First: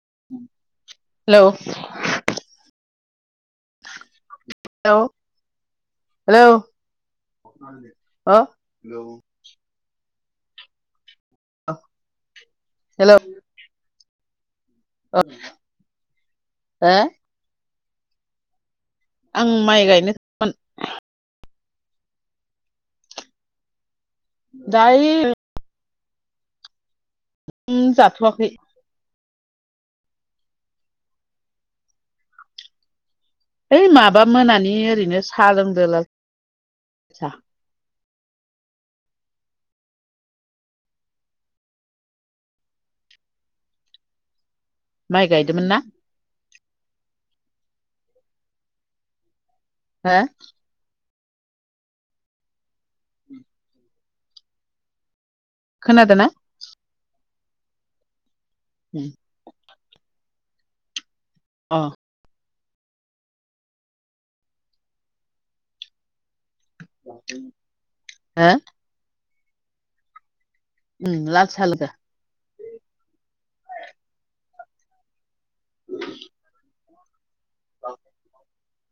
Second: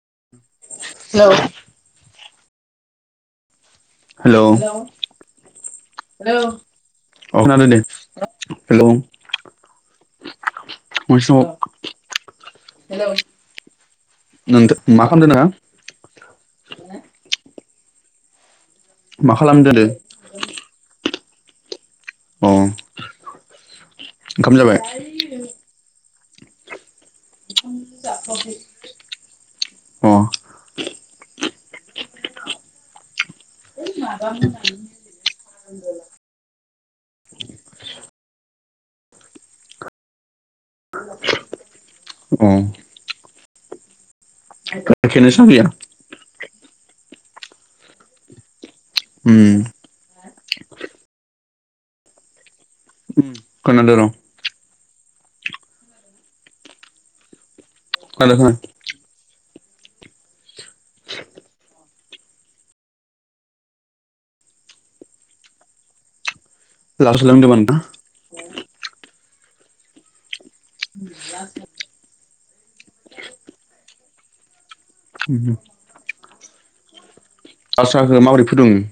हेल'। Hello. Hello hello hello ओ खोनादों दे अ हेल'। हेलौ [inaudible] मा ओ खालामदो नोङो? आं दो माइ गायनो अ। ओंखाम जाबाय दायो जाथ'वाखै जाथ'याखै। अ। है माबा मोनानि ओरैनो साहा लोंदों। अ। माइ गायदोंमोन ना [inaudible] उम। हा। खोनादों र। खोनादों ना? [inaudible] [inaudible] हो [inaudible] [inaudible] उम। [inaudible] [inaudible]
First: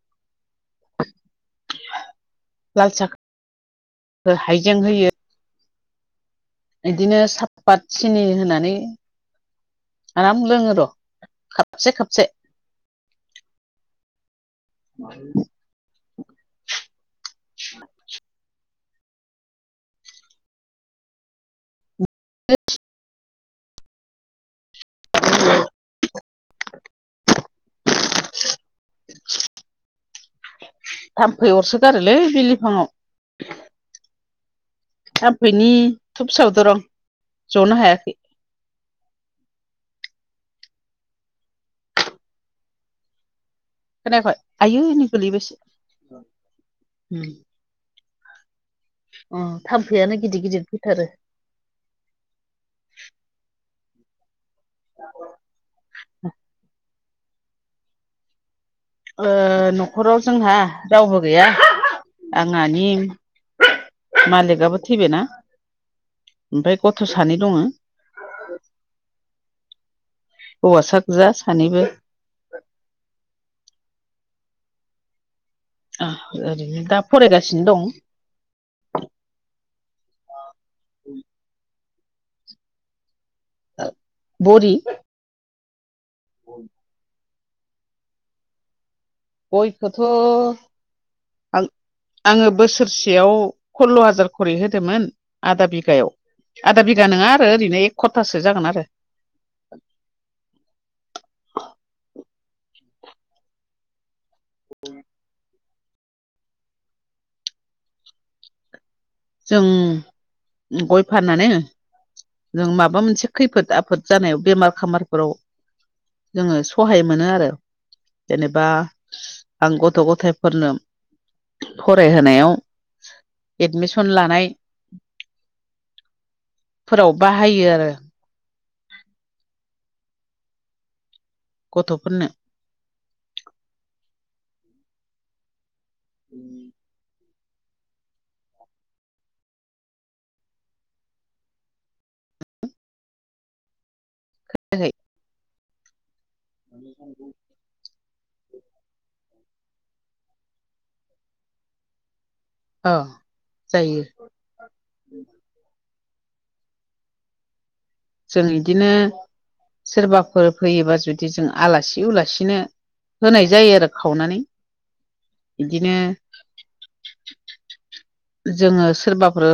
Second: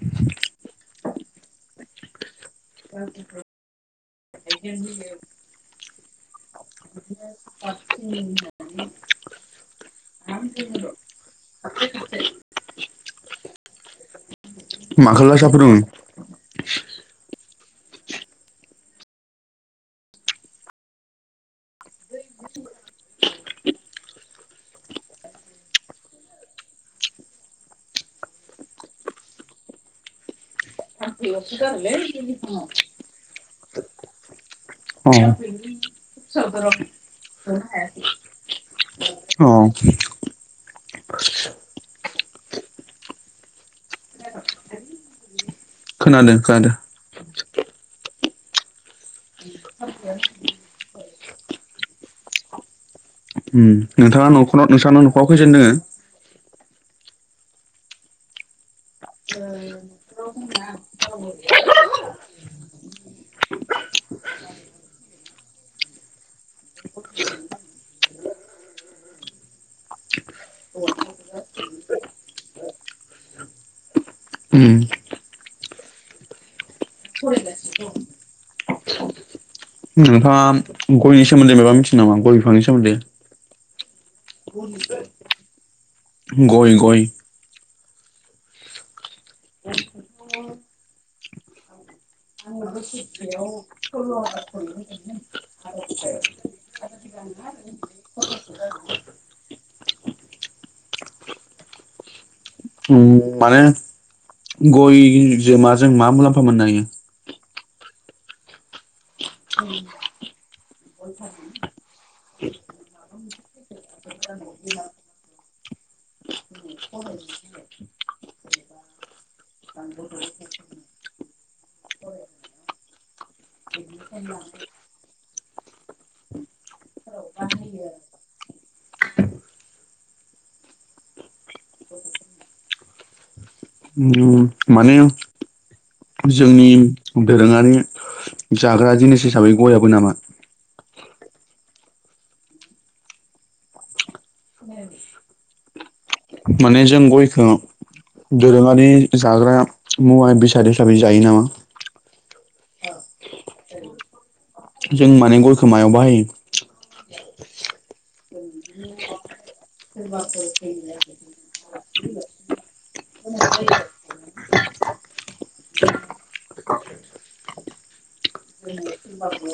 लाल साह हायजें होयो। बिदिनो सापात सिनि होनानै आराम लोङो र' खाबसे खाबसे [inaudible] [inaudible] [inaudible] [inaudible] थाम्फै अरसोगारोलै बिलिफाङआव अ थखमफैनि धुब सावदों रं जनो हायाखै। अ। खोनाखाय आयु एनि गोलैबायसो खोनादों खोनादों। उम अ थाम्फैआानो गिदिर गिदिर फैथारो। नोंथाङा नखर नोंस्रा न'खराव खैजन दङो? ओ न'खराव जोंहा रावबो गैया आंहानि उम मालिकआबो थैबायना? ओमफाय गथ' सानै दङ। हौवासा गोजा सानैबो। उम आं ओरैनो दा फरायगासिनो दं। नोंथाङा गयनि सोमोन्दै माबा मिथियो नामा? गय बिफांनि सोमोन्दै। बरि गय, गय गयखोथ' आं आङो बोसोरसेयाव खल्ल' हाजार [unintelligible] आधा बिघा नङा आरो ओरैनो एक खरतासो जागोन आरो। [inaudible] उम माने गयजों माजो मा मुलाम्फा मोननो हायो? जों गय फाननानै जों माबा मोनसे खैफोद आफोद जानायाव बेमार खामारफोराव जोङो सहाय मोनो आरो। जेनेबा आं गथ' गथायफोरनो। फरायहोनायाव एडमिस सन लानाय फोराव बाहायो आरो। [inaudible] गथ'फोरनो उम, माने जोंनि दोरोङारि जाग्रा जिनिस हिसाबै गयाबो नामा? खोनायाखै? माने जों गयखौ दोरोङारि जाग्रा मुवा बेसाद हिसाबै जायो नामा? ओ जायो। जों माने गयखोमायाव बाहायो? जों इदिनो [unintelligible] सोरबाफोर फैयोबा जुदि जों आलासि उलासिनो होनाय जायो आरो खावनानै। बिदिनो जोङो सोरबाफोर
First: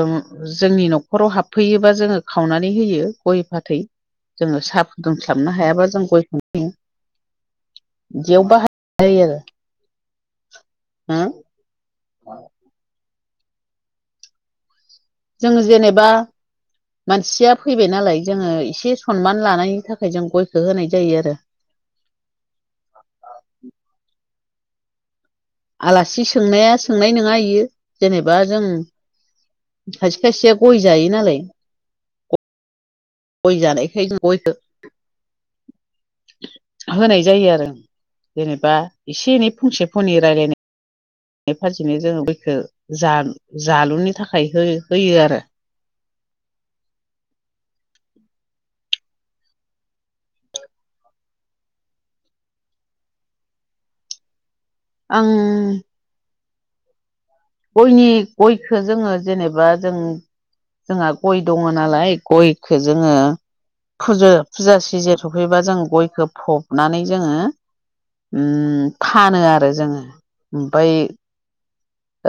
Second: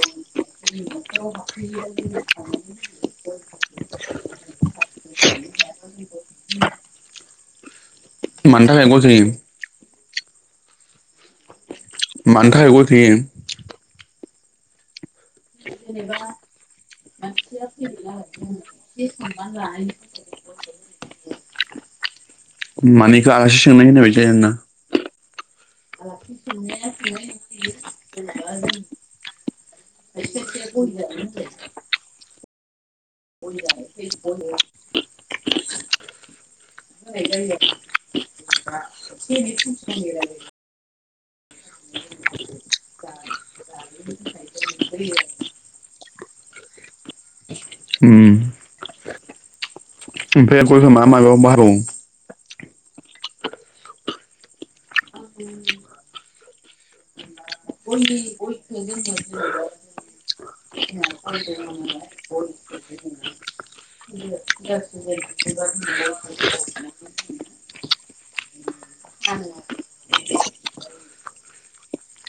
जोंनि न'खराव हाबफैयोबा जोङो खावनानै होयो। गय फाथ थै जोङो साहा फुदुंस्लाबनो हायाबा जों गयखौनो होयो। जेयाव मानि बाहाय थाखाय गय जायो होयो आरो। हो मानि थाखाय गय होयो? जोङो जेनेबा मानसिया फैबाय नालाय जोङो एसे सनमान लानायनि थाखाय जों गयखौ होनाय जायो आरो। मानि एखो आलासि सोंनाय होननाय जायो आरो ना? आलासि सोंनाया सोंनाय नङा इयो। जेनेबा जों खायसे खायसेया गय जायो नालाय। गय जानायखाय जों गयखो होनाय जायो आरो। जेनेबा एसे एनै फंसे फनै रायलायनाय नाय बेबादिनो जों गयखौ जा जालुनि थाखाय हो होयो आरो। उम ओमफ्राय गय'खौ मा मायाव बाहाय बावो? आं गयनि गयखो जोङो जेनेबा जों जोंहा गय दङ नालाय गयखो जोङो फुजु फुजा सिजेन सफैबा जों गयखौ फबनानै जोङो उम फानो आरो जोङो। ओमफाय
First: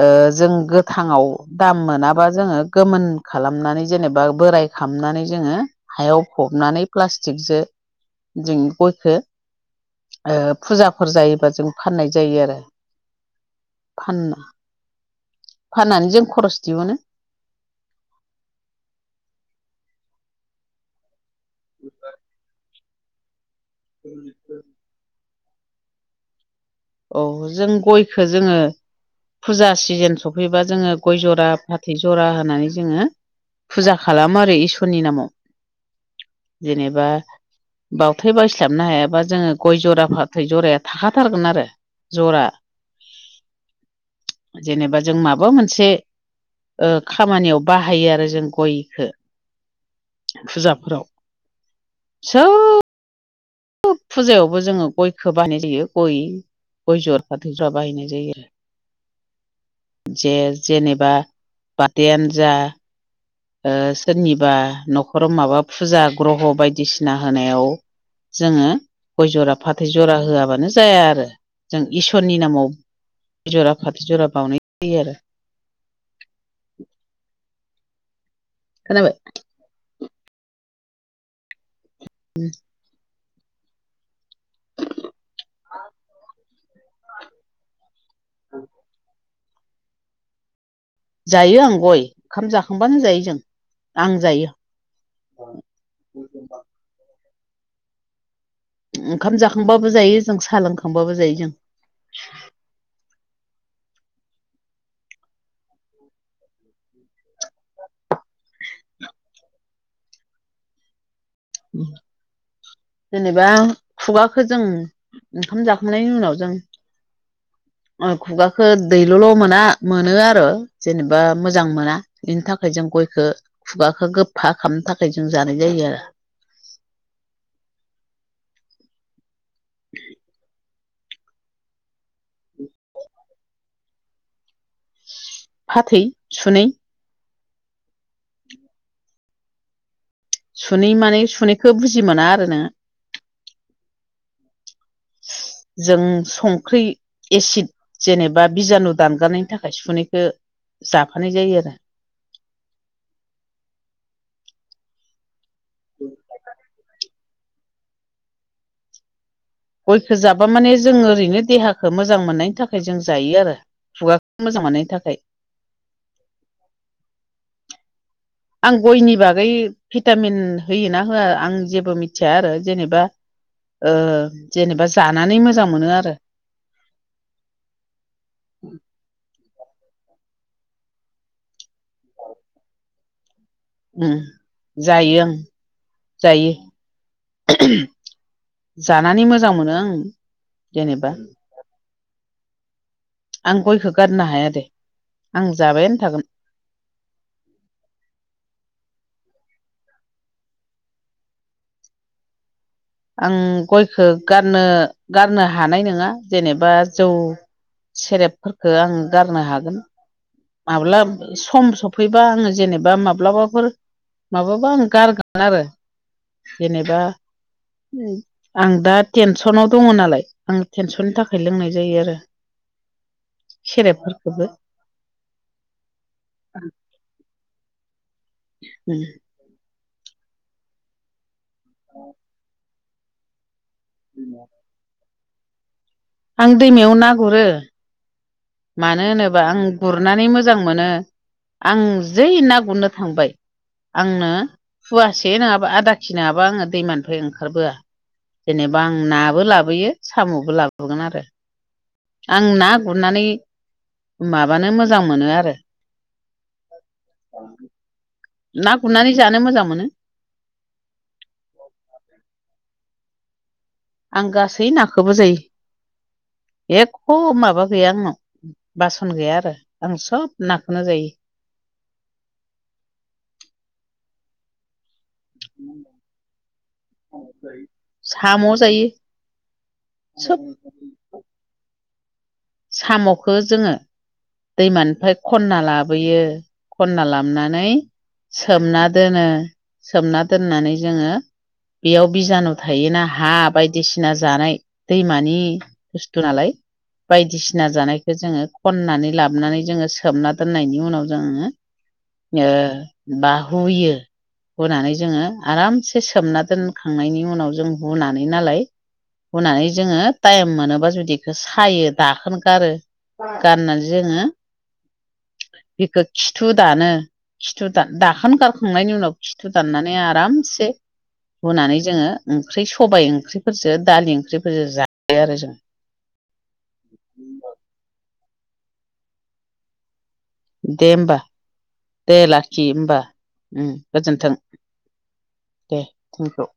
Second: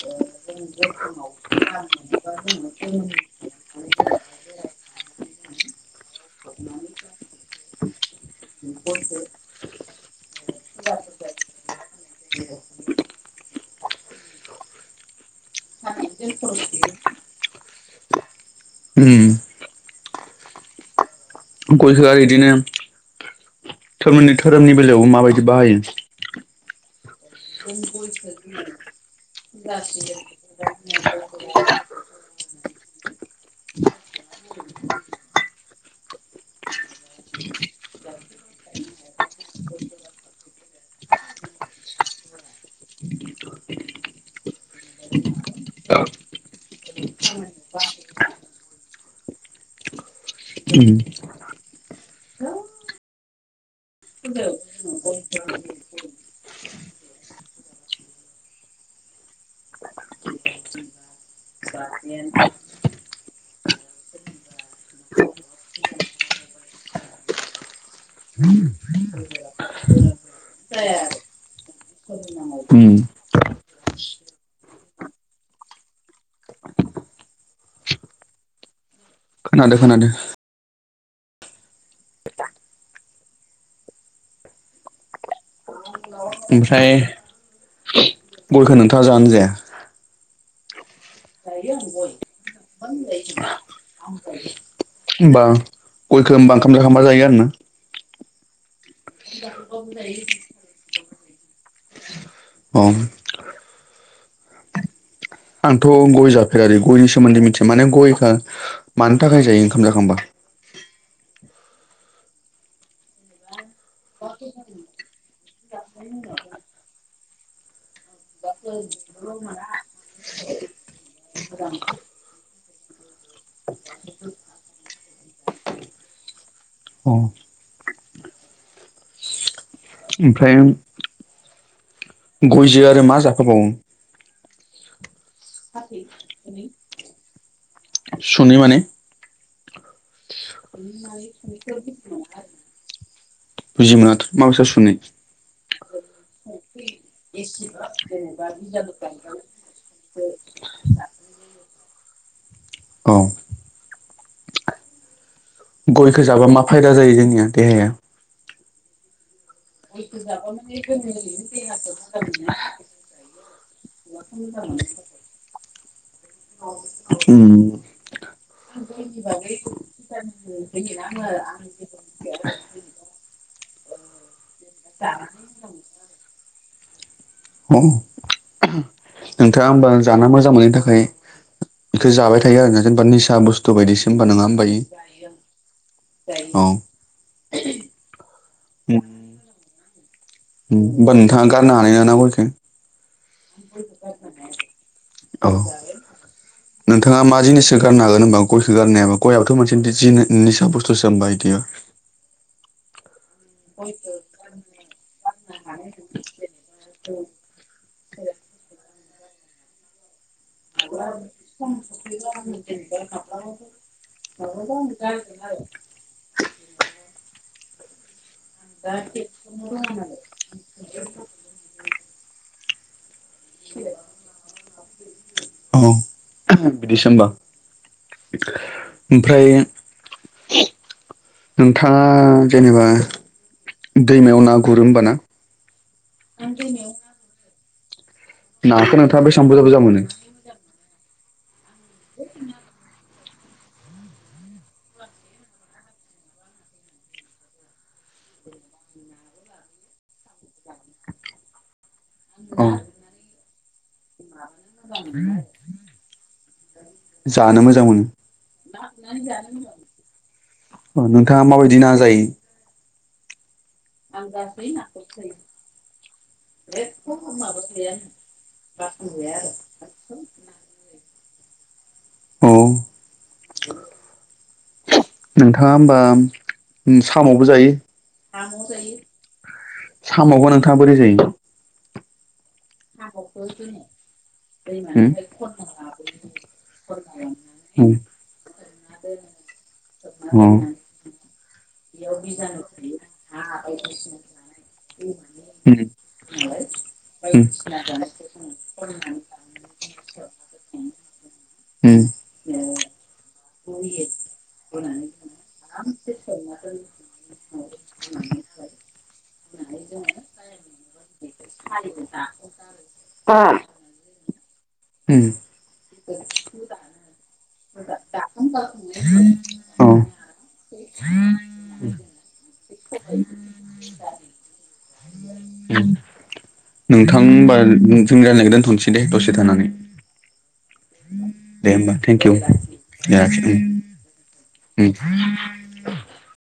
ओ जों गोथाङाव दाम मोनाबा जोङो गोमोन खालामनानै जेनेबा बोराय खालामनानै जोङो हायाव फबनानै प्लास्टिकजों जों गयखौ फुजाफोर जायोबा जों फाननाय जायो आरो फान फाननानै जों खरस दिहुनो उम गयखो आरो इदिनो धोरोमनि धोरोमनि बेलायावबो माबायदि बाहायो औ जों गयखौ जोङो फुजा सिजोन सफैबा जोङो गय जरा फाथै जरा होनानै जोङो फुजा खालामो आरो इसोरनि नामाव जेनेबा बावथाय बायस्लाबनो हायाबा जोङो गय जरा फाथै जराया थाखाथारगोन आरो जरा जेनेबा जों माबा मोनसे ओ खामानियाव बाहायो आरो जों गयखौ फुजाफोराव सौ फुजायावबो जोङो गयखौ बानाय जायो गय गय जरा फाथैजरा बाहायनाय जायो जे जेनेबा बार्थदेआनो जा ओ सोरनिबा न'खराव माबा फुजा ग्रह' बायदिसिना होनायाव जोङो [unintelligible] गय जरा फाथै जरा होआबानो जाया आरो जों इसोरनि नामाव जरा फाथैजरा बावनाय जायो आरो खोनाबाय खोनादों खोनादों [unintelligible] [unintelligible] ओमफ्राय गयखौ नोंथाङा जानो जाया? जायो आं गय ओंखाम जाखांबानो जायो जों आं जायो होमबा गयखौ होमबा ओंखाम जाखांबा जायो आरो ना ओंखाम जाखांबाबो जायो जों साहा लोंखांबाबो जायो जों अ आंथ' गय जाफेरै गयनि सोमोन्दै मिथिया माने गयखौ मानि थाखाय जायो ओंखाम जाखांबा जेनेबा खुगाखौ जों ओंखाम जाखांनायनि उनाव जों खुगाखो दैल'ल' मोना मोनो आरो जेनेबा मोजां मोना बेनि थाखाय थाखाय जों गयखौ खुगाखौ गोफा खालामनो थाखाय जों जानाय जायो आरो अ ओमफ्राय गयजो आरो मा जाखाबावो फाथै सुनै सनि माने सुनै माने सुुनैखौ बुजि मोना आरो नों बुजिमोननाथ माबथसनि जों संख्रि एसिद जेनेबा बिजानु दानगारनायनि थाखाय सुनैखौ जाफानाय जायो आरो औ गयखौ जाबा मा फायदा जायो जों द ह गयखौ जाबा माने जों ओरैनो देहाखौ मोजां मोननायनि थाखाय जों जायो आरो खुगाखौ मोजां मोननायनि थाखाय उम आं गयनि बागै भिटामिन होयोना होआ आं जेबो मिथिया आरो जेनेबा ओ जेनेबा जानानै मोजां मोनो आरो [unintelligible] नोंथांङा होमबा जाना मोजां मोननि थाखाय बेखौ जाबाय थायो आरो जेनेबा निसा बुस ओम जायो आं जायो औ जानानै मोजां मोनो आं उम जेनेबा होमबा नोंथांआ गारनो हानाय नंङा ना गयखो आं गयखो गारनो हाया दे आं औ जाबायानो थागोन नोंथांङा मा जिनिसखो गारनो हागोन होमबा गयखो गारनो हायाबा गयआथ' मोनसे जि निसा बुस्थुसो होनबाय इदि आं गयखो गारनो गारनो हानाय नंङा जेनेबा जौ सेरेपफोरखो आं गारनो हागोन माब्ला सम सफैबा आंङो जेनेबा माब्लाबाफोर माबाबा आं गारगोन आरो जेनेबा आं दा टेनसनाव दंङो नालाय आं टेनसननि थाखाय लोंनाय जायो आरो सेरेबफोरखौबो औ बिदिसो होमबा ओमफ्राय नोंथांङा जेनेबा दैमायाव ना गुरो होमबा ना आं दैमायाव ना गुरो नाखौ मानो नोंथाङा होनोबा बेसेबां बुरजा आं बुरजा मोनो गुरनानै मोजां मोनो आं जै ना गुरनो थांबाय आंनो फुवासे नंङाबा आदाखि नंङाबा आङो दैमानिफ्राय ओंखारबोआ जेनेबा आं नाबो लाबोयो सामबो लाबो गुरगोन आरो आं अ ना गुरनानै माबानो मोजां मोनो आरो जानो मोजां मोनो ना गुरनानै जानो मोजां मोनो नोंथांङा माबायदि ना जायो आं गासै नाखोबो जायो । एख माबा गैया आंनाव बासन गैया आरो आं सब नाखौनो जायो । औ नोंथांङा होमबा सामबो जायो साम' जायो । सामबा सोब नोंथांङा बोरै जायो सामखौ जोंङो उम दैमानिफ्राय खनना लाबोयो खनना लामनानै उम सोमना दोनो सोमना अ उम दोननानै जोंङो बेयाव बिजानु थायोना हा बायदिसिना जानाय दैमानि बुस्थु नालाय बायदिसिना जानायखौ जोंङो खननानै लाबोनानै जोंङो सोमना दोननायनि उनाव जोंङो उम बा हुयो होनानै जोंङो आरामसे सोमना दोनखांनायनि उनाव जों हुनानै नालाय हुनानै जोंङो टाइम मोनोबा जुदि बेखौ सायो । दाखोन गारो गारनानै जोंङो उम बेखो खिथु दानो खिथु दाखोन गारखांनायनि उनाव खिथु अ दाननानै आरामसे हुनानै जोंङो ओंख्रि सबाय ओंख्रिफोरजों दालि ओंख्रिफोरजों जायो आरो जों [inaudible] नोंथां होनबा जोंनि रायज्लायखौ दोनथनोसै दे दसे थानानै दे होमबा होमबा दे थेंक इउ लाखि होमबा उम गोजोनथों उम दे [unintelligible]